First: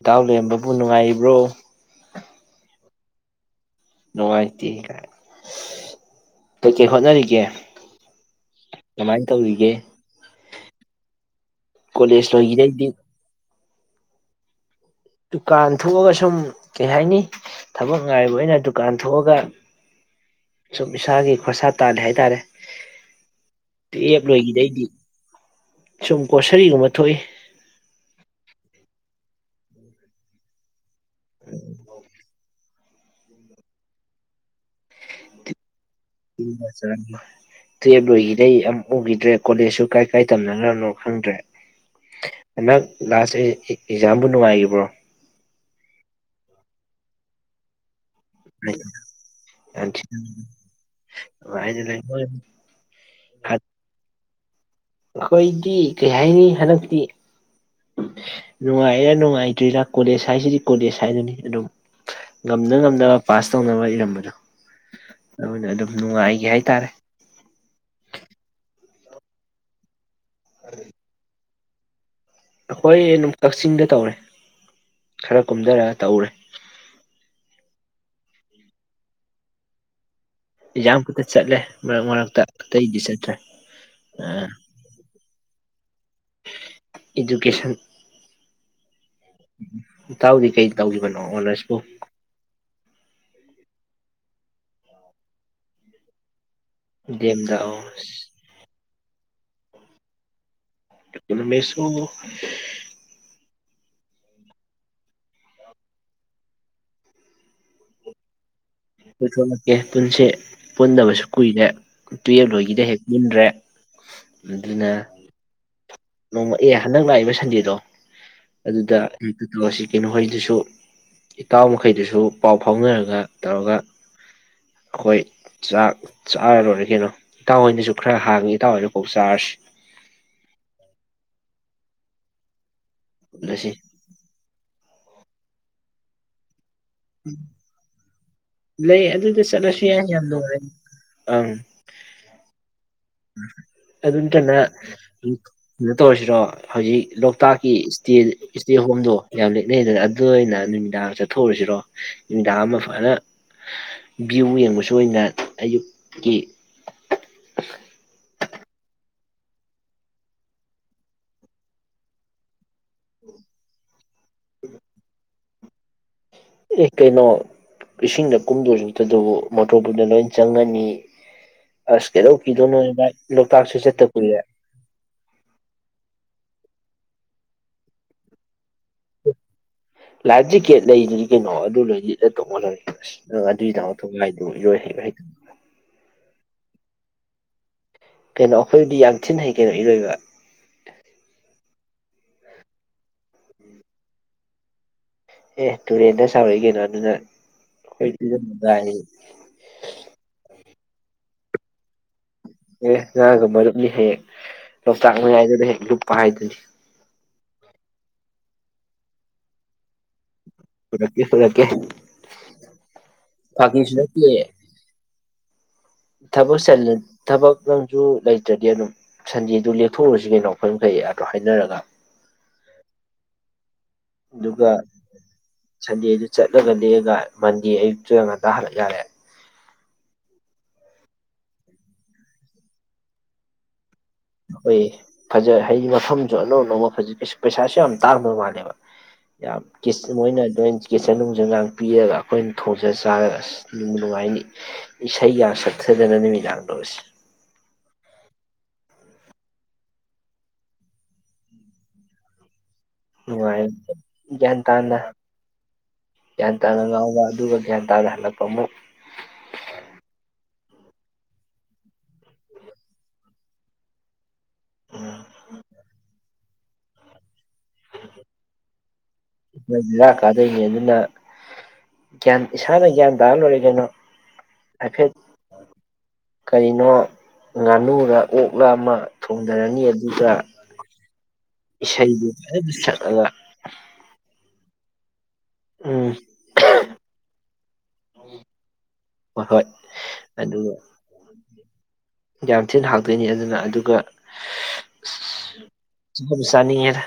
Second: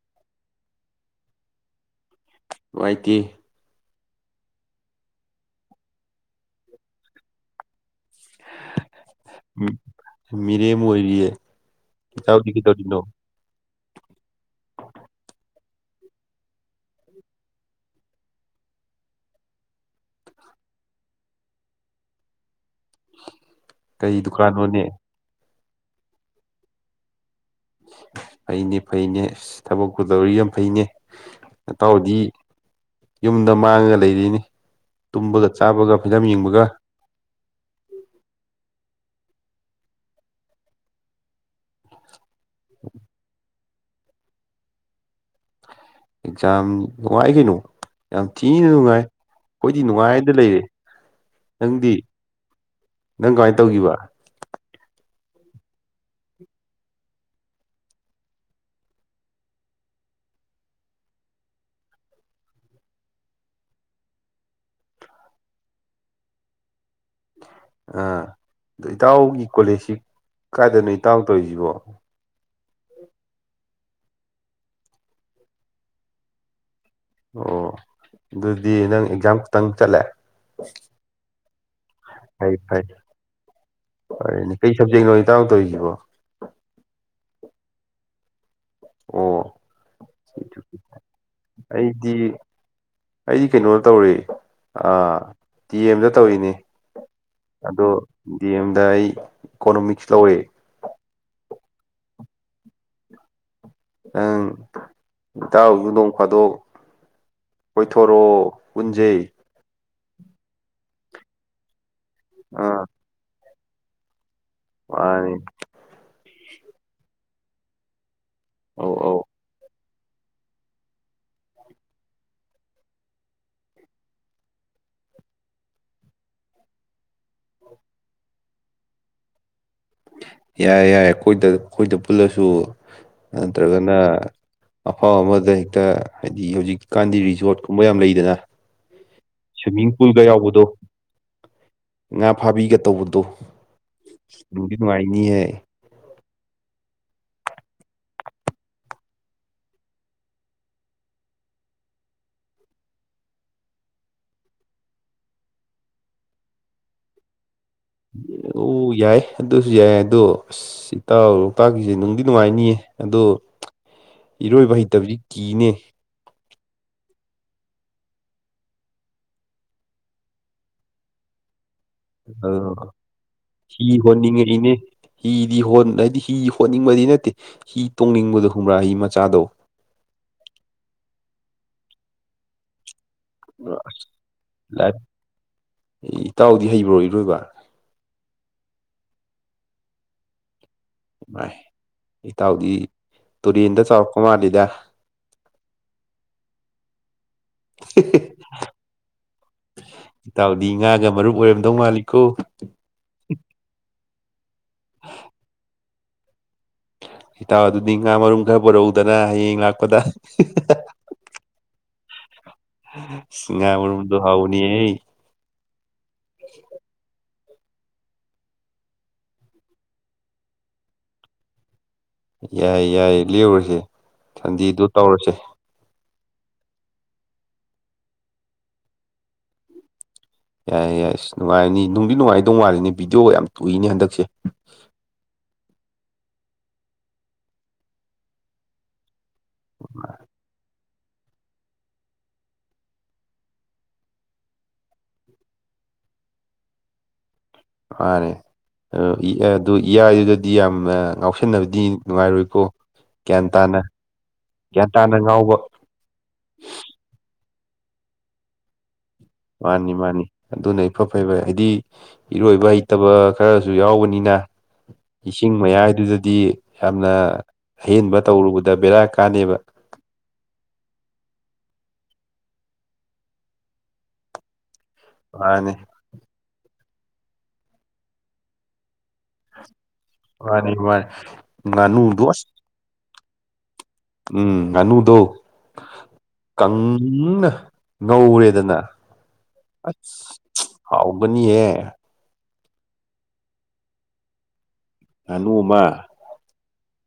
ꯏꯇꯥꯎ ꯂꯔꯕꯕꯨ ꯅꯨꯡꯉꯥꯏꯕ꯭ꯔꯣ ꯅꯨꯡꯏꯇꯦ ꯅꯨꯡꯉꯥꯏꯇꯦ ꯀꯩꯀꯩ ꯍꯣꯠꯅꯔꯤꯒꯦ ꯀꯃꯥꯏꯅ ꯇꯧꯔꯤꯒꯦ ꯃꯤꯔꯦ ꯃꯣꯏꯔꯤꯌꯦ ꯀ ꯆ ꯀꯣꯂꯦꯖ ꯂꯤꯈꯤ ꯇ ꯂꯣꯏꯈꯤꯗꯩꯗꯤ ꯇꯅꯣ [inaudible] ꯗꯨꯀꯥꯟ ꯊꯣꯛꯑꯒ ꯁꯨꯝ ꯀꯩ ꯍꯥꯏꯅꯤ ꯊꯕꯛ ꯉꯥꯏꯕ ꯑꯣꯏꯅ ꯗꯨꯀꯥꯟ ꯊꯣꯛꯑꯒ ꯁꯨꯝ ꯏꯁꯥꯒꯤ ꯈꯣꯔꯁꯥ ꯇꯥꯜꯂꯤ ꯍꯥꯏꯇꯥꯔꯦ ꯇ ꯀꯔꯤ ꯂꯣꯏꯒꯤꯗ ꯗꯨꯀꯥꯟꯅꯣꯅꯦ ꯏꯗꯤ ꯁꯨꯝ ꯀꯒꯣꯁꯔꯤꯒꯨꯝꯕ ꯊꯣꯛꯏ ꯐꯩꯅꯦ ꯐꯩꯅꯦ ꯊꯕꯛꯄꯨ ꯇꯧꯔꯤ ꯌꯥꯝ ꯐꯩꯅꯦ ꯍꯇꯥꯎꯗꯤ ꯌꯨꯝꯗ ꯃꯥꯡꯉ ꯂꯩꯔꯤꯅꯤ ꯇꯨꯝꯕꯒ ꯆꯥꯕꯒ ꯐꯤꯂꯝ ꯌꯦꯡꯕꯒ ꯇꯨꯌꯦꯞ ꯂꯣꯏꯒꯤꯕꯗꯩꯩ ꯎꯈꯤꯗ꯭ꯔꯦ ꯀꯣꯂꯦꯖꯁꯨ ꯀꯥꯏ ꯀꯥꯏ ꯇꯝꯅꯅꯕꯅꯣ ꯈꯪꯗ꯭ꯔꯦ ꯑ ꯂꯥꯁꯦ ꯑꯦꯛꯖꯥꯝꯕꯨ ꯅꯨꯡꯉꯥꯏꯈꯤꯕ꯭ꯔꯣ ꯑꯦꯛꯖꯝ ꯅꯅꯨꯡꯉꯥꯏ ꯀꯩꯅꯣ ꯌꯥꯝ ꯊꯤꯅ ꯅꯨꯡꯉꯥꯏ ꯑꯩꯈꯣꯏꯗꯤ ꯅꯨꯡꯉꯥꯏꯅ ꯂꯩꯔꯦ ꯅꯪꯗꯤ ꯅꯪ ꯀꯃꯥꯏꯅ ꯇꯧꯈꯤꯕ ꯑꯩꯈꯣꯏꯗꯤ ꯀꯩ ꯍꯥꯏꯅꯤ ꯍꯟꯗꯛꯇꯤ ꯅꯨꯡꯉꯥꯏꯔꯥ ꯅꯨꯡꯉꯥꯏꯇ꯭ꯣꯏꯔꯤꯔꯥ ꯀꯣꯂꯦꯖ ꯍꯥꯏꯁꯤꯗꯤ ꯀꯣꯂꯦꯖ ꯍꯥꯏꯗꯨꯅꯤ ꯑꯗꯨꯝ ꯉꯝꯅ ꯉꯝꯅꯕ ꯄꯥꯁ ꯇꯧꯅꯕ ꯏꯔꯝꯕꯗꯣ ꯑꯗꯨꯅ ꯑꯗꯨꯝ ꯅꯨꯡꯉꯥꯏꯒꯦ ꯍꯥꯏꯇꯥꯔꯦ ꯑ ꯑ ꯏꯇꯥꯎꯒꯤ ꯀꯣꯂꯦꯖꯁꯤ ꯀꯥꯏꯗ ꯅꯣ ꯏ ꯇꯥꯡ ꯇꯧꯔꯤꯁꯤꯕꯣ ꯍꯣꯏ ꯀꯛꯆꯤꯡꯗ ꯇꯧꯔꯦ ꯈꯔ ꯀꯨꯝꯊꯔꯒ ꯇꯧꯔꯦ ꯑꯣ ꯑꯗꯨꯗꯤ ꯅꯪ ꯑꯦꯛꯖꯥꯝ ꯈꯛꯇꯪ ꯆꯠꯂꯦ ꯑꯦꯛꯖꯥꯝ ꯈꯛꯇ ꯆꯠꯂꯦ ꯃꯔꯛ ꯃꯔꯛꯇ ꯐꯩ ꯐꯩ ꯑꯇꯩꯗꯤ ꯆꯠꯇ꯭ꯔꯦ ꯐꯔꯦꯅꯦ ꯀꯩ ꯁꯕꯖꯦꯛꯅꯣ ꯏꯇꯥꯎ ꯇꯧꯔꯤꯁꯤꯕꯣ ꯏꯗꯨꯀꯦꯁꯟ ꯑꯣ ꯇꯥꯎꯗꯤ ꯀꯩ ꯇꯥꯎꯗ ꯃꯅꯣ ꯑꯣꯅꯔꯁꯕꯨ ꯑꯩꯗꯤ ꯑꯩꯗꯤ ꯀꯩꯅꯣ ꯇꯧꯔꯤ ꯗꯤ ꯑꯦꯝꯗ ꯇꯧꯔꯤꯅꯤ ꯗꯦꯝꯗ ꯑꯣ ꯑꯗꯣ ꯗꯤ ꯑꯦꯝꯗ ꯑꯩ ꯏꯀꯣꯅꯣꯃꯤꯛꯁ ꯂꯧꯋꯦ ꯃꯦꯁꯨꯣ ꯑꯪ ꯇꯎꯁꯨꯗꯣꯡ ꯐꯥꯗꯣꯛ ꯍꯣꯏꯊꯣꯔꯣ ꯄ ꯊꯣ ꯅꯀꯦ ꯄꯨꯟꯁꯤ ꯄꯨꯟꯗꯕꯁꯨ ꯀꯨꯏꯔꯦ ꯇꯨꯌꯦꯜꯕ ꯂꯣꯏꯒꯤꯗ ꯍꯦꯛ ꯄꯨꯟꯗ꯭ꯔꯦ ꯋꯥꯅꯦ ꯅꯣꯡꯃꯑ ꯍꯟꯗꯛ ꯂꯥꯛꯏꯕ ꯁꯟꯗꯦꯗꯣ ꯑꯧ ꯑꯗꯨꯗ ꯑꯧ ꯍꯦꯛꯇ ꯇꯧꯁꯤ ꯀꯩꯅꯣꯍꯩꯗꯨꯁꯨ ꯏꯇꯥꯎ ꯃꯈꯩꯗꯨꯁꯨ ꯄꯥꯎ ꯐꯥꯎꯅꯔꯒ ꯇꯧꯔꯒ ꯑꯩꯈꯣꯏ ꯆꯥꯛ ꯆꯥꯔꯔꯔꯦ ꯀꯩꯅꯣ ꯏꯇꯥꯎꯍꯣꯏꯅꯁꯨ ꯈꯔ ꯍꯥꯡꯉꯤ ꯏꯇꯥꯎꯍꯣꯏꯅꯐꯥꯎ ꯆꯥꯔꯁꯤ ꯌꯥꯏ ꯌꯥꯏꯦ ꯑꯩꯈꯣꯏꯗ ꯑꯩꯈꯣꯏꯗ ꯄꯨꯜꯂꯁꯨ ꯄꯨꯜꯂꯁꯤ ꯅꯇ꯭ꯔꯒꯅ ꯑꯐꯥꯎ ꯑꯃꯗ ꯍꯦꯛꯇ ꯍꯥꯏꯗꯤ ꯍꯧꯖꯤꯛꯀꯤ ꯀꯥꯟꯗꯤ ꯔꯤꯖꯣꯔꯠ ꯀꯨꯝꯕ ꯌꯥꯝ ꯂꯩꯗꯅ ꯂꯩ ꯑꯗꯨꯗ ꯆꯠꯂꯁꯨ ꯁ꯭ꯋꯤꯃꯤꯡ ꯌꯥꯏ ꯄꯨꯜꯒ ꯌꯥꯝ ꯅꯨꯡꯉꯥꯏ ꯌꯥꯎꯕꯗꯣ ꯑꯪ ꯉꯥ ꯐꯥꯕꯤꯒ ꯇꯧꯕꯗ ꯑꯗꯨ ꯑꯗꯨ ꯀ ꯅꯠꯇ ꯑꯣꯏꯁꯤꯔꯣ ꯍꯧꯖꯤꯛ ꯂꯣꯛꯇꯥꯛꯀꯤ ꯏꯁꯇꯦ ꯏꯁꯇꯦ ꯍꯣꯝꯗꯣ ꯌꯥꯝ ꯂꯛꯅꯩꯗꯅ ꯑꯗꯨ ꯑꯣꯏꯅ ꯅꯨꯃꯤꯗꯥꯡ ꯆꯠꯊꯣꯛꯎꯔꯤꯁꯤꯔꯣ ꯅꯨꯃꯤꯗꯥꯡ ꯑꯃ ꯐꯖꯅ ꯚ꯭ꯌꯨ ꯌꯦꯡꯕꯁꯨ ꯑꯣꯏꯅ ꯑꯌꯨꯛꯀꯤ ꯑꯣ ꯌꯥꯏ ꯑꯗꯨꯁꯨ ꯌꯥꯏ ꯑꯗꯣ ꯑꯁ ꯏꯇꯥꯎ ꯂꯣꯛꯇꯥꯛꯀꯤꯁꯦ ꯅꯨꯡꯗꯤ ꯅꯨꯡꯉꯥꯏꯅꯤꯌꯦ ꯑꯗꯣ ꯏꯔꯣꯏꯕ ꯍꯩꯇꯕꯗꯤ ꯆꯤꯅꯦ ꯑꯦ ꯀꯩꯅꯣ ꯏꯁꯤꯡꯗ ꯀꯨꯝꯗꯣꯏ ꯆꯛꯇꯗꯕꯨ ꯃꯣꯇꯣꯔꯕꯨꯗ ꯂꯣꯏ ꯆꯪꯒꯅꯤ ꯑ ꯍꯤ ꯆꯠꯇ ꯀꯨꯏꯔꯦ ꯍꯣꯟꯅꯤꯡꯉꯩꯅꯦ ꯍꯤꯗꯤ ꯍꯣꯟ ꯍꯥꯏꯗꯤ ꯍꯤ ꯍꯣꯠꯅꯤꯡꯕꯗꯤ ꯅꯠꯇꯦ ꯍꯤ ꯇꯣꯡꯅꯤꯡꯕꯗꯣ ꯈꯪꯕ꯭ꯔꯥ ꯍꯤ ꯃꯆꯥꯗꯣ ꯂꯥꯜꯖꯤ ꯀꯦ ꯂꯩ ꯀꯩꯅꯣ ꯑꯗꯨꯗꯗꯤ ꯇꯧꯉꯜꯂꯒꯦꯁ ꯑꯪ ꯑꯗꯨꯏꯗ ꯑꯁ ꯊꯥꯏꯗꯨ ꯏꯣꯏ ꯍꯩ ꯂꯥꯏꯐ ꯍꯩ ꯏꯇꯥꯎꯗꯤ ꯍꯩꯕ꯭ꯔꯣ ꯏꯔꯣꯏꯕ ꯀꯩꯅꯣ ꯑꯩꯈꯣꯏꯗꯤ ꯌꯥꯝ ꯊꯤꯅ ꯍꯩ ꯀꯩꯅꯣ ꯏꯔꯣꯏꯕ ꯏꯥꯏ ꯏꯇꯥꯎꯗꯤ ꯇꯨꯔꯦꯟꯗ ꯆꯥꯎꯔꯛꯄ ꯃꯥꯜꯂꯤꯗ ꯑꯦ ꯇꯨꯔꯦꯟꯗ ꯆꯥꯎꯥꯎꯔꯛꯏ ꯀꯅꯣ ꯑꯗꯨꯅ ꯑꯩꯩꯇꯁꯨ ꯃꯗ ꯍꯥꯏ ꯗꯤ ꯉꯥꯒ ꯃꯔꯨꯞ ꯑꯣꯏꯔꯝꯗꯧ ꯃꯥꯜꯂꯤꯀꯣ ꯑꯦ ꯒ ꯃꯔꯗꯨꯅꯤ ꯍꯦ ꯔ ꯆ ꯌꯥ ꯄꯍꯅꯤ ꯍꯤꯇꯥꯎ ꯑꯗꯨꯗꯤ ꯉꯥ ꯃꯔꯨꯝ ꯈꯔ ꯄꯨꯔꯛꯧꯗꯅ ꯍꯌꯦꯡ ꯂꯥꯛꯄꯗ ꯄꯨꯔꯛꯀꯦ ꯄꯨꯔꯛꯀꯦ ꯐꯥꯒꯤꯁꯨ ꯉꯥꯏꯃꯔꯗ ꯍꯕꯅꯤ ꯑꯩ ꯊꯕ ꯆ ꯊꯕꯛ ꯅꯪꯁꯨ ꯂꯩꯇ꯭ꯔꯗꯤ ꯑꯗꯨꯝ ꯁꯟꯗꯦꯗꯨ ꯂꯦꯛꯊꯣꯛꯎꯔꯨꯁꯤ ꯀꯩꯅꯣ ꯑꯩꯈꯣꯏ ꯃꯈꯩ ꯑꯗꯣ ꯍꯥꯏꯅꯔꯒ꯫ ꯌꯥꯏ - ꯌꯥꯏ ꯂꯦꯛꯎꯔꯁꯤ꯫ ꯑꯗꯨꯒ ꯁꯟꯗꯤꯗꯨ ꯇꯧꯔꯁꯦ ꯁꯟꯗꯦꯗꯨ ꯆꯠꯂꯒ ꯂꯦꯛꯒ ꯃꯟꯗꯦ ꯑꯌꯨꯛꯇ ꯉꯟꯇꯥ ꯍꯜꯂꯛ ꯌꯥꯔꯦ꯫ ꯌꯥꯏꯌꯦ ꯌꯥꯏ ꯑꯁ ꯅꯨꯡꯉꯥꯏꯅꯤ ꯅꯨꯡꯗꯤ ꯅꯨꯡꯉꯥꯏꯗꯧ ꯃꯥꯜꯂꯤꯅꯤ ꯚꯗꯤꯑꯣꯒ ꯌꯥꯝ ꯎꯏꯅꯤ ꯍꯟꯗꯛ ꯍꯣꯏ ꯐꯖ ꯍꯥꯏ ꯐꯝꯁꯨ ꯑꯅꯧ ꯑꯅꯧꯕ ꯐꯖꯩ ꯄꯩꯁꯥꯁꯨ ꯌꯥꯝ ꯇꯥꯡꯗꯕ ꯃꯥꯜꯂꯦꯕ ꯌꯥꯝ ꯀꯤꯁ [unintelligible] ꯀꯤꯆꯥꯟ ꯅꯨꯪꯖꯟ ꯒꯥꯡ ꯄꯤꯔꯒ ꯑꯩꯈꯣꯏꯅ ꯊꯣꯡꯖ ꯆꯥꯔꯒ ꯑꯁ ꯅꯨꯡꯉꯥꯏꯅ ꯏꯁꯩꯒ ꯁꯛꯊꯗꯅ ꯅꯨꯃꯤꯗꯥꯡꯗꯣ ꯑꯁ ꯃꯥꯅꯦ ꯑꯗꯨ ꯏꯌꯥꯏꯗꯨꯗꯗꯤ ꯌꯥꯝꯅ ꯉꯥꯎꯁꯟꯅꯕꯗꯤ ꯅꯨꯡꯉꯥꯏꯔꯣꯏꯀꯣ꯫ ꯒ꯭ꯌꯥꯟ ꯅꯨꯡꯉꯥꯏ ꯇꯥꯅ ꯒ꯭ꯌꯥꯟ ꯇꯥꯅ ꯒ꯭ꯌꯥꯟ ꯇꯥꯅ ꯉꯥꯎꯕ ꯑꯗꯨꯒ ꯒꯌ꯭ꯥꯟ ꯇꯥꯅꯥ ꯍꯛꯀꯄꯥ ꯑꯃꯨꯛ ꯃꯥꯅꯤ ꯃꯥꯅꯤ ꯑꯗꯨꯅ ꯏꯐ ꯐꯩꯕ ꯍꯥꯏꯗꯤ ꯏꯔꯣꯏꯕ ꯍꯩꯇꯕ ꯈꯔꯁꯨ ꯌꯥꯎꯕꯅꯤꯅ ꯏꯁꯤꯡ ꯃꯌꯥꯏꯗꯨꯗꯗꯤ ꯌꯥꯝꯅ ꯑꯍꯦꯟꯕ ꯇꯧꯔꯨꯕꯗ ꯕꯦꯔꯥ ꯀꯥꯅꯦꯕ ꯕꯦꯔꯥ ꯀꯥꯗꯣꯏꯅꯦ ꯑꯗꯨꯅ ꯒ꯭ꯌꯥꯟ ꯏꯁꯥꯅ ꯒ꯭ꯌꯥꯟ ꯇꯥꯔ ꯂꯣꯏꯔꯤ ꯀꯩꯅꯣ꯫ ꯍꯥꯏꯐꯦꯠ ꯃꯅꯦ꯫ ꯀꯔꯤꯅꯣ ꯉꯥꯅꯨꯔ ꯑꯣꯛꯂ ꯑꯃ ꯊꯣꯡꯗꯔꯅꯤ ꯑꯗꯨꯒ ꯃꯥꯅꯦ ꯃꯥꯅꯦ ꯏꯁꯩ ꯉꯥꯅꯨꯗꯣ ꯑꯁ [unintelligible] ꯑꯥꯌꯥ ꯎꯝ ꯉꯥ ꯅꯨꯗꯣ ꯎꯝ ꯀꯪꯅ ꯉꯧꯔꯦꯗꯅ ꯍꯣꯏ ꯍꯣꯏ ꯑꯁ ꯑꯗꯨꯒ ꯍꯥꯎꯕꯅꯤꯌꯦ! ꯌꯥꯝ ꯊꯤꯅ ꯍꯥꯎꯇꯣꯏꯅꯤ ꯑꯗꯨꯅ ꯑꯗꯨꯒ ꯉꯥꯅꯨ ꯑꯃ ꯆꯥꯅꯤꯡ ꯉꯦꯗꯥ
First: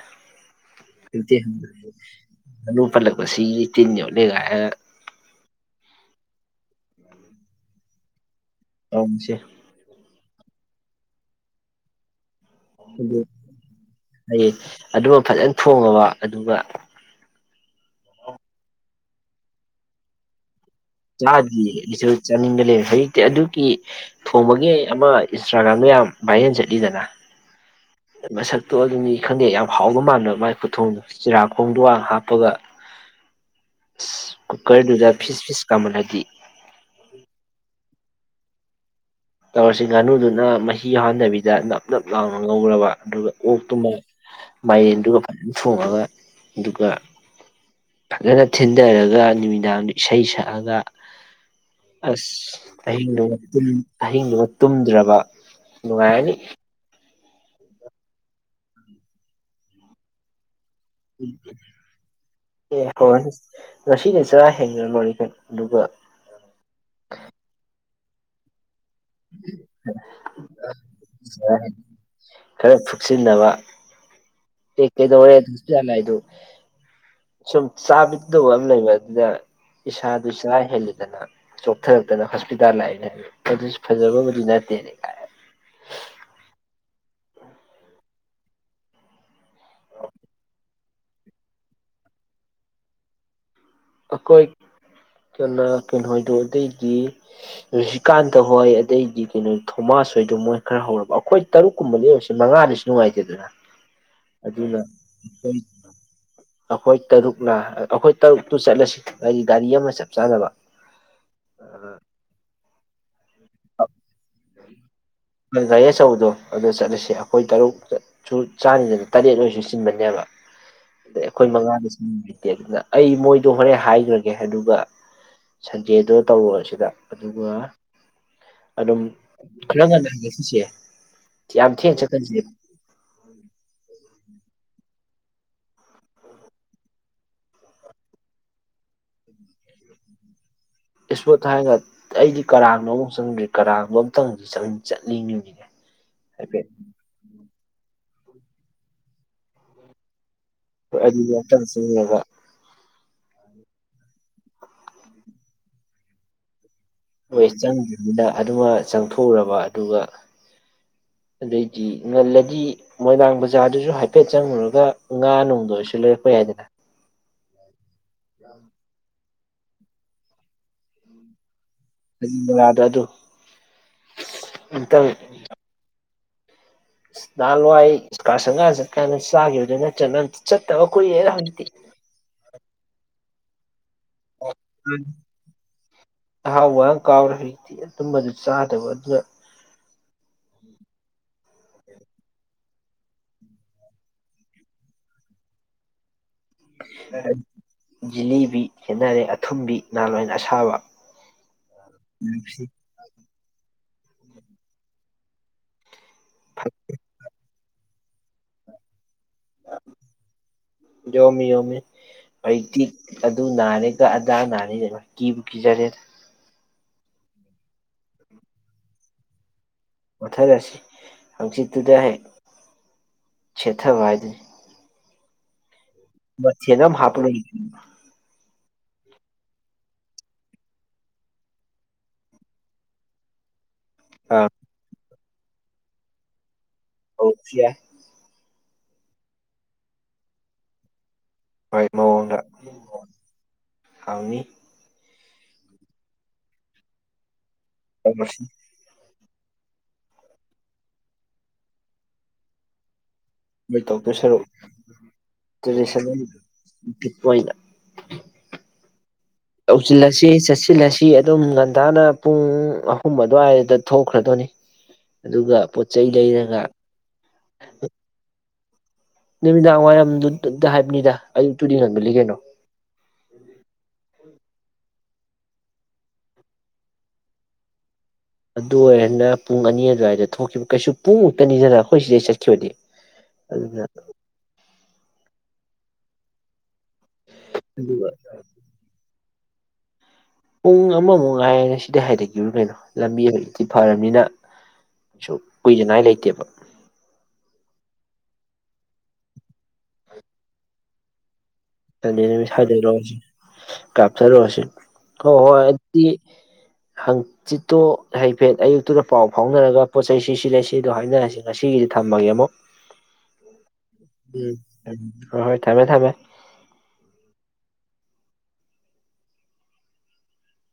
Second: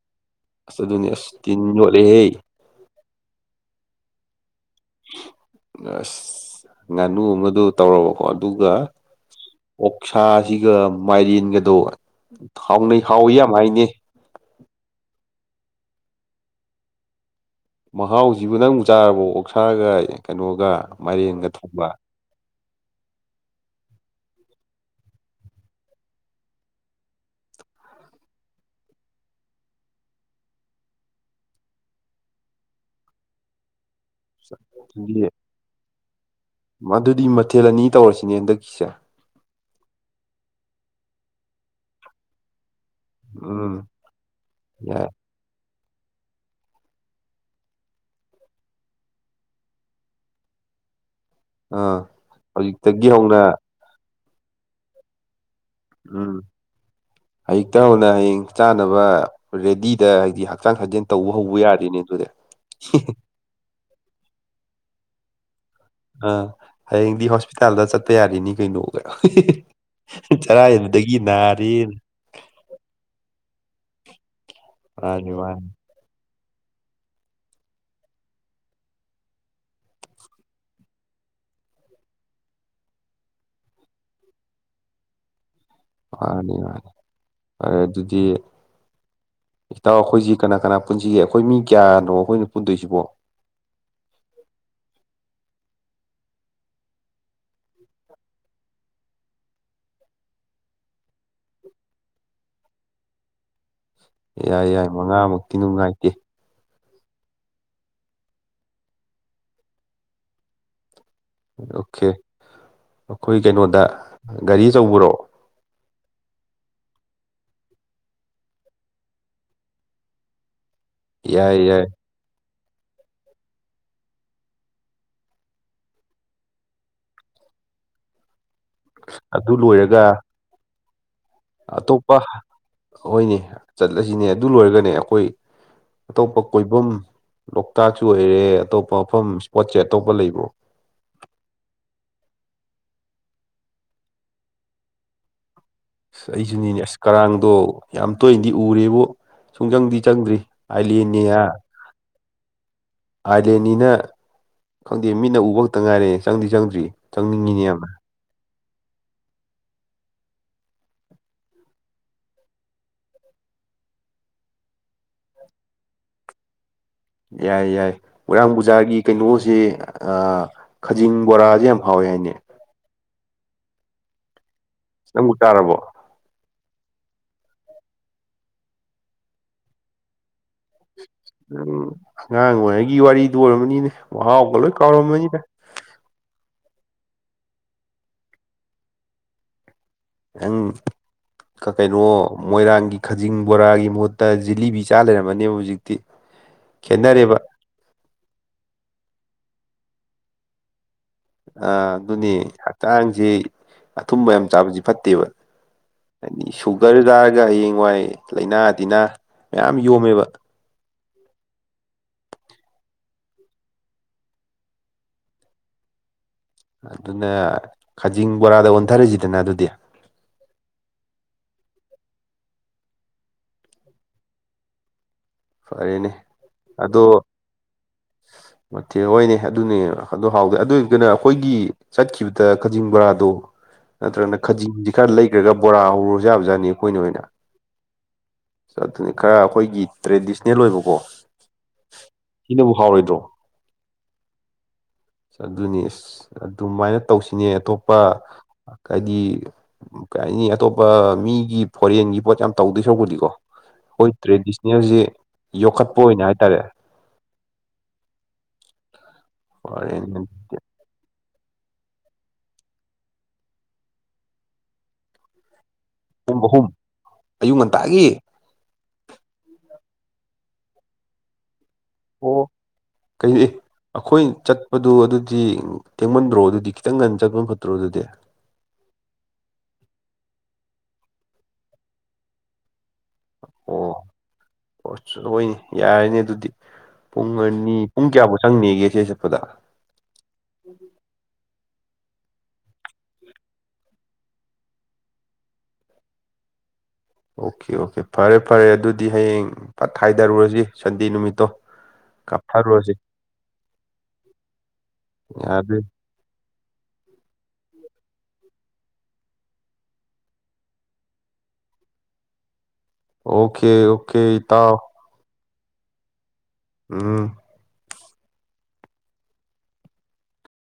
ꯑꯁ ꯑꯗꯨꯅꯤ ꯑꯁ ꯇꯤꯟ ꯌꯣꯠꯂꯦ ꯍꯦ ꯫ ꯃꯁꯤꯒꯤ ꯇꯤꯟ ꯌꯣꯠꯂꯦ ꯒ ꯍꯥꯏ ꯑꯁ ꯉꯥꯅꯨ ꯑꯃꯗꯣ ꯇꯧꯔꯛ ꯑꯣ ꯑꯗꯨꯒ ꯇꯧꯔꯤꯁꯦ ꯑꯣ ꯁꯥꯁꯤꯒ ꯃꯥꯏꯔꯦꯟꯒꯗꯣ ꯍꯥꯎꯅꯩ ꯍꯥꯎꯋꯤ ꯌꯥꯝ ꯍꯥꯏꯅꯦ ꯍꯣꯏꯌꯦ ꯑꯗꯨꯒ ꯐꯖꯅ ꯊꯣꯉꯕ ꯑꯗꯨꯒ ꯃꯍꯥꯎ ꯖꯤꯕꯨ ꯅꯪ ꯆꯥꯔꯕ ꯑꯣꯛꯁꯥꯒ ꯀꯩꯅꯣꯒ ꯃꯥꯏꯔꯦꯟꯒ ꯆꯥꯗ꯭ꯔꯤ ꯊꯣꯡꯕ ꯑꯩꯁꯨ ꯆꯥꯅꯤꯡꯕ ꯂꯩꯔꯦ ꯍꯧꯖꯤꯛꯇꯤ ꯑꯗꯨꯒꯤ ꯊꯣꯡꯕꯒꯤ ꯑꯃ ꯏꯟꯁꯇꯥ꯭ꯔꯒ꯭ꯔꯥꯝꯗ ꯌꯥꯝ ꯚꯥꯏ ꯍꯦꯟ ꯆꯠꯂꯤꯗꯅ ꯃꯁꯛꯇꯣ ꯑꯗꯨꯅꯤ ꯈꯪꯗꯦ ꯌꯥꯝ ꯍꯥꯎꯕ ꯃꯥꯟꯕ ꯃꯥꯏ ꯈꯨꯊꯣꯡꯗ ꯆꯤꯔꯥꯛ ꯈꯣꯡꯗꯋꯥꯡ ꯍꯥꯞꯄꯒ ꯀꯨꯀꯔ ꯗꯨꯗ ꯐꯤꯤꯁ ꯐꯤꯁ ꯀꯃ ꯍꯥꯏ ꯃꯗꯨꯗꯤ ꯃꯊꯦꯂꯅꯤ ꯇꯧꯔꯁꯤꯅꯦ ꯍꯟꯗꯛꯀꯤꯁꯦ ꯇꯧꯔꯁꯤ ꯉꯥꯅꯨꯗꯨꯅ ꯃꯍꯤ ꯌꯥꯎꯍꯟꯗꯕꯤꯗ ꯅꯞ ꯅꯞ ꯂꯥꯎꯅ ꯉꯧꯔꯕ ꯑꯗꯨꯒ ꯑꯣꯛꯇꯨ ꯎꯝ ꯌꯥꯏ ꯃꯟꯗꯨꯒ ꯐꯖꯅ ꯊꯣꯡꯉꯒ ꯑꯗꯨꯒ ꯐꯖꯅ ꯊꯤꯟꯊꯔꯒ ꯅꯨꯃꯤꯗꯥꯡꯗ ꯏꯁꯩ ꯁꯛꯑꯒ ꯑꯥ ꯑꯁ ꯑꯩ ꯍꯧꯖꯤꯛꯇꯒꯤ ꯍꯧꯅ ꯑꯍꯤꯡꯗꯨꯒ ꯇꯨꯝꯗ꯭ꯔꯕ ꯉꯥꯏꯅꯤ ꯑꯌꯛꯇ ꯍꯧꯅ ꯍꯌꯦꯡ ꯆꯥꯅꯕ ꯔꯦꯗꯤꯗ ꯍꯥꯏꯗꯤ ꯍꯛꯆꯥꯡ ꯁꯥꯖꯦꯜ ꯇꯧꯕ ꯍꯧꯕ ꯌꯥꯔꯦꯅꯦ ꯑꯗꯨꯗꯤ ꯎ ꯑꯦ ꯍꯣꯏ ꯉꯁꯤꯅꯦ ꯆꯔꯥ ꯍꯦꯡꯅꯅ ꯂꯣꯏꯔꯈꯩꯅ ꯑ ꯍꯌꯦꯗꯤ ꯍꯣꯁꯄꯤꯇꯥꯜꯗ ꯆ ꯇꯇꯩꯌꯥꯔꯅꯤ ꯀꯩꯅꯣ ꯆꯔꯥ ꯍꯦꯟꯗꯒꯤ ꯅꯥꯔꯦꯅ ꯄ ꯃꯥꯅꯤ ꯃꯥꯅꯤ ꯀꯩꯗꯧꯦꯥꯏ ꯁꯨꯝ ꯆꯥꯕꯤꯗꯕ ꯑꯃ ꯂꯩꯕ ꯑꯗꯨꯗ ꯏꯁꯥꯗꯨ ꯆꯥ ꯍꯦꯂꯗꯅ ꯆꯣꯛꯊꯔꯛꯇꯅ ꯍꯣꯁꯄꯤꯇꯥꯜ ꯂꯥꯛꯏꯅꯦ ꯑꯗꯨꯁꯨ ꯐꯖꯕꯕꯨ ꯅꯠꯇꯦꯅꯦꯥꯏ ꯃꯥꯅꯤ ꯃꯥꯅꯤ ꯐꯔꯦ ꯑꯗꯨꯗꯤ ꯏꯇꯥꯎ ꯑꯩꯈꯣꯏꯁꯤ ꯀꯅꯥ ꯀꯅꯥ ꯄꯨꯟꯁꯤꯒꯦ ꯑꯩꯈꯣꯏ ꯃꯤ ꯀꯌꯥꯅꯣ ꯑꯩꯈꯣꯏꯅ ꯄꯨꯟꯗꯣꯏꯁꯤꯕꯣ ꯑꯩꯈꯣꯏ ꯀꯅꯥ ꯀꯩꯅꯣꯍꯣꯏꯗꯣ ꯑꯗꯩꯗꯤ ꯔꯨꯁꯤꯀꯥꯟꯇ ꯍꯣꯏ ꯑꯗꯩꯗꯤ ꯀꯩꯅꯣ ꯊꯣꯃꯥꯁ ꯍꯣꯏꯗꯣ ꯃꯣꯏ ꯈꯔ ꯍꯧꯔꯕ ꯑꯩꯈꯣꯏ ꯇꯔꯨꯛꯀꯨꯝꯕ ꯂꯩ ꯑꯣꯏꯔꯁꯤ ꯃꯉꯥꯗꯁꯨ ꯅꯨꯡꯉꯥꯏꯇꯦꯗꯅ ꯌꯥꯏ ꯑꯗꯨꯅ ꯌꯥꯏ ꯃꯉꯥꯃꯨꯛꯇꯤ ꯅꯨꯡꯉꯥꯏꯇꯦ ꯍꯣꯏ ꯇꯔꯨꯛꯅ ꯑꯩꯈꯣꯏ ꯇꯔꯨꯛꯇꯨ ꯆꯠꯂꯁꯤ ꯍꯥꯏꯗꯤ ꯒꯥꯔꯤ ꯑꯃ ꯆꯞ ꯆꯥꯅꯕ ꯑꯣꯀꯦ ꯑꯩꯈꯣꯏ ꯀꯩꯅꯣꯗ ꯒꯥꯔꯤ ꯑꯆꯧꯕꯔꯣ ꯀꯌꯦ ꯆ ꯎꯗꯣ ꯑꯗꯨꯗ ꯆꯂꯁ ꯁꯦ ꯑꯩꯈꯣꯏ ꯇꯔꯨꯛꯇꯁꯨ ꯆꯥꯔꯤꯗꯅ ꯇꯔꯦꯠ ꯑꯣꯏꯁꯨ ꯆꯤꯟꯕꯅꯦꯕ ꯑꯩꯈꯣꯏ ꯌꯥꯏ ꯃꯉꯥ ꯌꯥꯏ ꯂꯤ ꯑꯗꯨꯅ ꯑꯩ ꯃꯣꯏꯗꯣ ꯍꯣꯔꯦꯟ ꯍꯥꯏꯈ꯭ꯔꯒꯦ ꯑꯗꯨꯒ ꯁꯟꯗꯦꯗꯣ ꯇꯧꯔꯛꯑꯁꯤꯗ ꯑꯗꯨꯒ ꯑꯗꯨꯝ ꯑꯗꯨ ꯂꯣꯏꯔꯒ ꯈꯂꯒꯦ ꯁꯤꯁꯤꯦ [inaudible] ꯑꯇꯣꯞꯄ ꯍꯣꯏꯅꯤꯠ ꯆ ꯑꯁꯤꯅꯦ ꯑꯗꯨ ꯂꯣꯏꯔꯒꯅꯦ ꯑꯩꯈꯣꯏ ꯑꯇꯣꯞꯄ ꯀꯣꯏꯐꯝ ꯂꯣꯛꯇꯥꯛꯁꯨ ꯑꯣꯏꯔꯦ ꯑꯇꯣꯞ ꯃꯐꯝ ꯏꯁꯄꯣꯠꯁꯦ ꯑꯇꯣꯞꯧꯕ ꯂꯩꯕ꯭ꯔꯣ ꯏꯁꯄꯣꯠ ꯍꯥꯏꯔꯒ ꯑꯩꯗꯤ ꯀꯔꯥꯡꯅꯣ ꯑꯃꯨꯛ ꯆꯪꯗ꯭ꯔꯤ ꯀꯔꯥꯡꯣ ꯑꯝꯇꯪꯗ ꯆꯠꯅꯤꯡꯉꯤꯅꯤꯅꯦ ꯑ ꯍꯥꯏꯐꯦꯠ ꯑꯩꯁꯨꯅꯦꯅꯦ ꯑꯁ ꯀꯔꯥꯡꯗꯣ ꯌꯥꯝ ꯇꯣꯏꯅꯗꯤ ꯎꯔꯦꯕꯨ ꯁꯨꯡꯆꯪꯗꯤ ꯆꯪꯗ꯭ꯔꯤ ꯑꯥꯏꯂꯦꯟꯅꯤꯅ ꯗꯤꯛꯇꯔꯁꯨꯉꯕ ꯑꯥꯏꯂꯦꯟꯅꯤꯅ ꯈꯪꯗꯦ ꯃꯤꯅ ꯎꯕ ꯈꯛꯇ ꯉꯥꯏꯔꯦ ꯆꯪꯗꯤ ꯆꯪꯗ꯭ꯔꯤ ꯍꯣꯏꯁ ꯆꯪꯅꯤꯡꯉꯤꯅꯦ ꯌꯥꯝꯅ ꯆꯗ ꯑꯗꯨꯃ ꯆꯪꯊꯣꯛꯎꯔꯕ ꯑꯗꯨꯒ ꯑꯗꯩꯗꯤ ꯉꯜꯂꯗꯤ ꯃꯣꯏꯔꯥꯡ ꯕꯖꯥꯔꯗꯨꯁꯨ ꯍꯥꯏꯐꯦꯠ ꯆꯪꯉꯨꯔꯒ ꯉꯥ ꯅꯨꯡꯗ ꯑꯣꯏꯔꯁꯨ ꯂꯩꯔꯛꯄ ꯌꯥꯏꯗꯅ ꯌꯥꯏ ꯌꯥꯏ ꯃꯣꯏꯔꯥꯡ ꯄꯨꯕꯨꯖꯥꯒꯤ ꯀꯩꯅꯣꯁꯦ ꯈꯖꯤꯡ ꯕꯣꯔꯥꯁꯦ ꯌꯥꯝ ꯍꯥꯎꯋꯦ ꯍꯥꯏꯅꯦ ꯗ ꯑꯗꯨ ꯑꯝꯇꯪ ꯅꯪꯕꯨꯛ ꯇꯥꯔꯕꯣ ꯅꯍꯥꯟꯋꯥꯏ ꯀ ꯁꯪꯒꯥ ꯆꯠꯀꯥꯟꯗ ꯆꯥꯈꯤꯕꯈꯤꯕꯗ ꯆꯠ ꯆꯠꯇꯕ ꯀꯨꯏꯔꯦꯗ ꯍꯧꯖꯤꯛꯇꯤ ꯎꯝ ꯉꯉ ꯋꯥ ꯒꯤ ꯋꯥꯔꯤꯗꯨ ꯑꯣꯏꯔꯕꯅꯤꯅꯦ ꯋꯥꯍꯒꯂꯣꯏ ꯀꯔꯅꯤꯗ ꯑꯍꯥꯎꯕ ꯀꯥꯎꯔꯦ ꯍꯧꯖꯤꯛꯇꯤ ꯑꯗꯨꯝꯕ ꯑꯗꯨ ꯆꯥꯗꯕ ꯑꯗꯨꯅ ꯎꯪ ꯀꯩꯅꯣ ꯃꯣꯏꯔꯥꯡꯒꯤ ꯈꯖꯤꯡ ꯕꯣꯔꯥꯒꯤ ꯃꯍꯨꯠꯇ ꯖꯤꯂꯤꯕꯤ ꯆꯥ ꯂꯩꯔꯝꯃꯅꯦꯕ ꯍꯧꯖꯤꯛꯇꯤ ꯈꯦꯠꯅꯔꯦꯕ [inaudible] ꯕꯤ ꯈꯦꯠꯅꯔꯦ ꯑꯊꯨꯝꯕꯤ ꯅꯍꯥꯟꯋꯥ ꯑꯁꯥꯕ ꯑ ꯑꯗꯨꯅꯤ ꯍꯛꯆꯥꯡꯁꯤ ꯑꯊꯨꯝꯕ ꯌꯥꯝ ꯆꯥꯕꯁꯤ ꯐꯠꯇꯦꯕ ꯍꯥꯏꯗꯤ ꯁꯨꯒꯔ ꯇꯥꯔꯒ ꯍꯌꯦꯡꯋꯥꯏ ꯂꯩꯥꯏꯅꯥ ꯇꯤꯟꯅꯥ ꯃꯌꯥꯝ ꯌꯣꯝꯃꯦꯕ ꯌꯣꯝꯃꯤ ꯌꯣꯝꯃꯤ ꯍꯏꯇꯤꯛ ꯑꯗꯨ ꯅꯥꯔꯦꯒ ꯑꯗꯥ ꯅꯥꯔꯤ ꯀꯤꯕꯨ ꯀꯤꯖꯔꯦꯗ ꯑꯗꯨꯅ ꯈꯖꯤꯡ ꯕꯣꯔꯥꯗ ꯑꯣꯟꯊꯔꯤꯁꯤꯗꯅ ꯑꯗꯨꯗꯤ ꯃꯊꯔꯁꯤ ꯍꯪꯆꯤꯠꯇꯨꯗ ꯍꯦꯛ ꯁꯦꯠꯊꯕ ꯍꯥꯏꯗꯨꯅꯤ ꯐꯔꯦꯅꯦ ꯃꯗꯝ ꯍꯥꯄ ꯃꯦ ꯍꯣꯏꯅꯦ ꯑꯗꯨꯅꯦ ꯑꯗꯨ ꯍꯥꯎꯗꯩ ꯑꯗꯨ ꯀꯩꯅꯣ ꯑꯩꯈꯣꯏꯒꯤ ꯆꯠꯈꯤꯕꯗ ꯀꯖꯤꯡ ꯕꯔꯥꯗꯣ ꯅꯠꯇ꯭ꯔꯒꯅ ꯑꯥ ꯈꯖꯤꯤꯡ ꯈꯔ ꯂꯩ ꯏ꯭ꯔꯒ ꯕꯣꯔꯥ ꯍꯧꯔꯨꯁꯨ ꯌꯥꯕꯥꯠꯅꯤ ꯍꯧ ꯁꯤ ꯆꯅꯤ ꯈꯔ ꯑꯩꯈꯣꯏꯒꯤ ꯇ꯭ꯔꯦꯗꯤꯁꯅꯦꯜ ꯑꯣꯏꯕꯀꯣ ꯍꯣꯏ ꯁꯤꯅꯕꯨ ꯍꯥꯎꯔꯣꯏꯗ꯭ꯔꯣ ꯃꯑꯣꯣꯟꯗꯅꯤ ꯁ ꯑꯗꯨꯅꯤ ꯑꯁ ꯑꯗꯨꯃꯥꯏꯅ ꯇꯧꯁꯤꯅꯦ ꯑꯇꯣꯞꯄ ꯇꯧꯔꯁꯤ ꯍꯥꯏꯗꯤ ꯀꯩ ꯍꯥꯏꯅꯤ ꯑꯇꯣꯞꯄ ꯃꯤꯒꯤ ꯐꯣꯔꯦꯟꯒꯤ ꯄꯣꯠ ꯌꯥꯝ ꯇꯧꯗꯣꯏ ꯁꯔꯛꯄꯨꯗꯤꯀꯣ ꯃꯣꯏ ꯇꯧ ꯇꯣꯏ ꯁꯔꯨꯛ ꯌꯣꯛꯈꯠꯄ ꯑꯣꯏꯅ ꯇ꯭ꯔꯦꯗꯤꯁꯅꯦꯜ ꯍꯥꯏꯇꯥꯔꯦ ꯐꯨꯗ ꯐꯔꯦꯅꯦ ꯎꯁꯤꯂꯁꯤ ꯁꯁꯤ ꯂꯁꯤ ꯑꯗꯨꯝ ꯉꯒꯟꯊꯅ ꯄꯨꯡ ꯑꯍꯨꯝ ꯑꯗꯨꯋꯥꯏꯗ ꯊꯣꯛꯈ꯭ꯔꯗꯣꯏꯅꯤ ꯑꯗꯨꯒ ꯆꯩ ꯄꯨꯡ ꯂꯩꯔꯒ ꯑꯍꯨꯝ ꯑꯌꯨꯛ ꯉꯟꯇꯥꯒꯤ ꯅꯨꯃꯤꯗꯥꯡ ꯋꯥꯏꯔꯝꯗꯨꯗ ꯍꯥꯏꯕꯅꯤꯗ ꯉꯟꯃꯜꯂꯤ ꯑꯣ ꯀꯩꯅꯣ ꯀꯩ ꯑꯩꯈꯣꯏ ꯆꯠꯄꯗꯨ ꯑꯗꯨ ꯗꯤ ꯇꯦꯡꯃꯟꯗ꯭ꯔꯣ ꯑꯗꯨꯗꯤ ꯈꯤꯇꯪ ꯉꯟꯅ ꯆꯠꯄ ꯐꯠꯇ꯭ꯔꯣ ꯑꯗꯨꯗꯤ ꯑꯗꯨ ꯑꯣꯏꯔꯅ ꯄꯨꯡ ꯑꯅꯤ ꯑꯗꯨꯋꯥꯏꯗ ꯊꯣꯛꯈꯤꯕ ꯀꯩꯁꯨ ꯄꯨꯡꯃꯨꯛꯇꯅꯤꯗꯅ ꯑꯩꯈꯣꯏ ꯁꯤꯗꯩ ꯆꯠꯈꯤꯕꯅꯤ ꯑꯣ ꯑꯣꯣꯏꯅꯤ ꯌꯥꯔꯅꯤ ꯑꯗꯨ ꯄꯨꯡ ꯑꯅꯤ ꯑꯗꯨꯒ ꯄꯨꯡ ꯀꯌꯥꯃꯨꯛ ꯆꯪꯅꯤꯒꯦ ꯏꯆꯦ ꯆꯠꯄꯗ ꯎꯨꯡ ꯑꯃ ꯃꯨꯡ ꯀꯤꯗ ꯍꯥꯏꯗꯈꯤꯕ ꯑꯣꯏ ꯀꯩꯅꯣ ꯂꯝꯕꯤ ꯑꯃꯛꯇꯤ ꯐꯔꯕꯅꯤꯅ ꯀꯩꯁꯨ ꯀꯨꯏꯗꯉꯥꯏ ꯂꯩꯇꯦꯕ ꯑꯣꯀꯦ ꯑꯣꯀꯦ ꯐꯔꯦ ꯐꯔꯦ ꯑꯗꯨꯗꯤ ꯍꯌꯦꯡ ꯄꯠ ꯍꯥꯏꯊꯔꯨꯔꯁꯤ ꯁꯟꯗꯦ ꯅꯨꯃꯤꯠꯇꯣ ꯁꯟꯗꯦ ꯅꯨꯃꯤꯠ ꯀꯥꯞꯊꯔꯨꯔꯁꯤ ꯁꯗꯔꯛꯁꯤ ꯀꯥꯞꯊꯔꯛꯨꯔꯁꯤ ꯍꯣꯏ ꯍꯣꯏ ꯌꯥꯗꯦ ꯑꯗꯨꯗꯤ ꯍꯪꯆꯤꯠꯇꯣ ꯍꯥꯏꯩꯐꯦꯠ ꯑꯌꯨꯛꯇꯨꯗ ꯄꯥꯎ ꯐꯥꯎꯅꯔꯒ ꯄꯣꯠ ꯆꯩꯁꯤ ꯁꯤ ꯂꯩ ꯁꯤꯗꯣ ꯍꯥꯏꯅꯔꯁꯤ ꯉꯁꯤꯒꯤꯗꯤ ꯊꯝꯃꯒꯦ ꯑꯃꯨꯛ ꯑꯣꯀꯦ ꯑꯣꯀꯦ ꯏ ꯇꯥꯎ ꯔ ꯍꯣꯏ ꯊꯃꯦ ꯊꯝꯃꯦ ꯎꯝ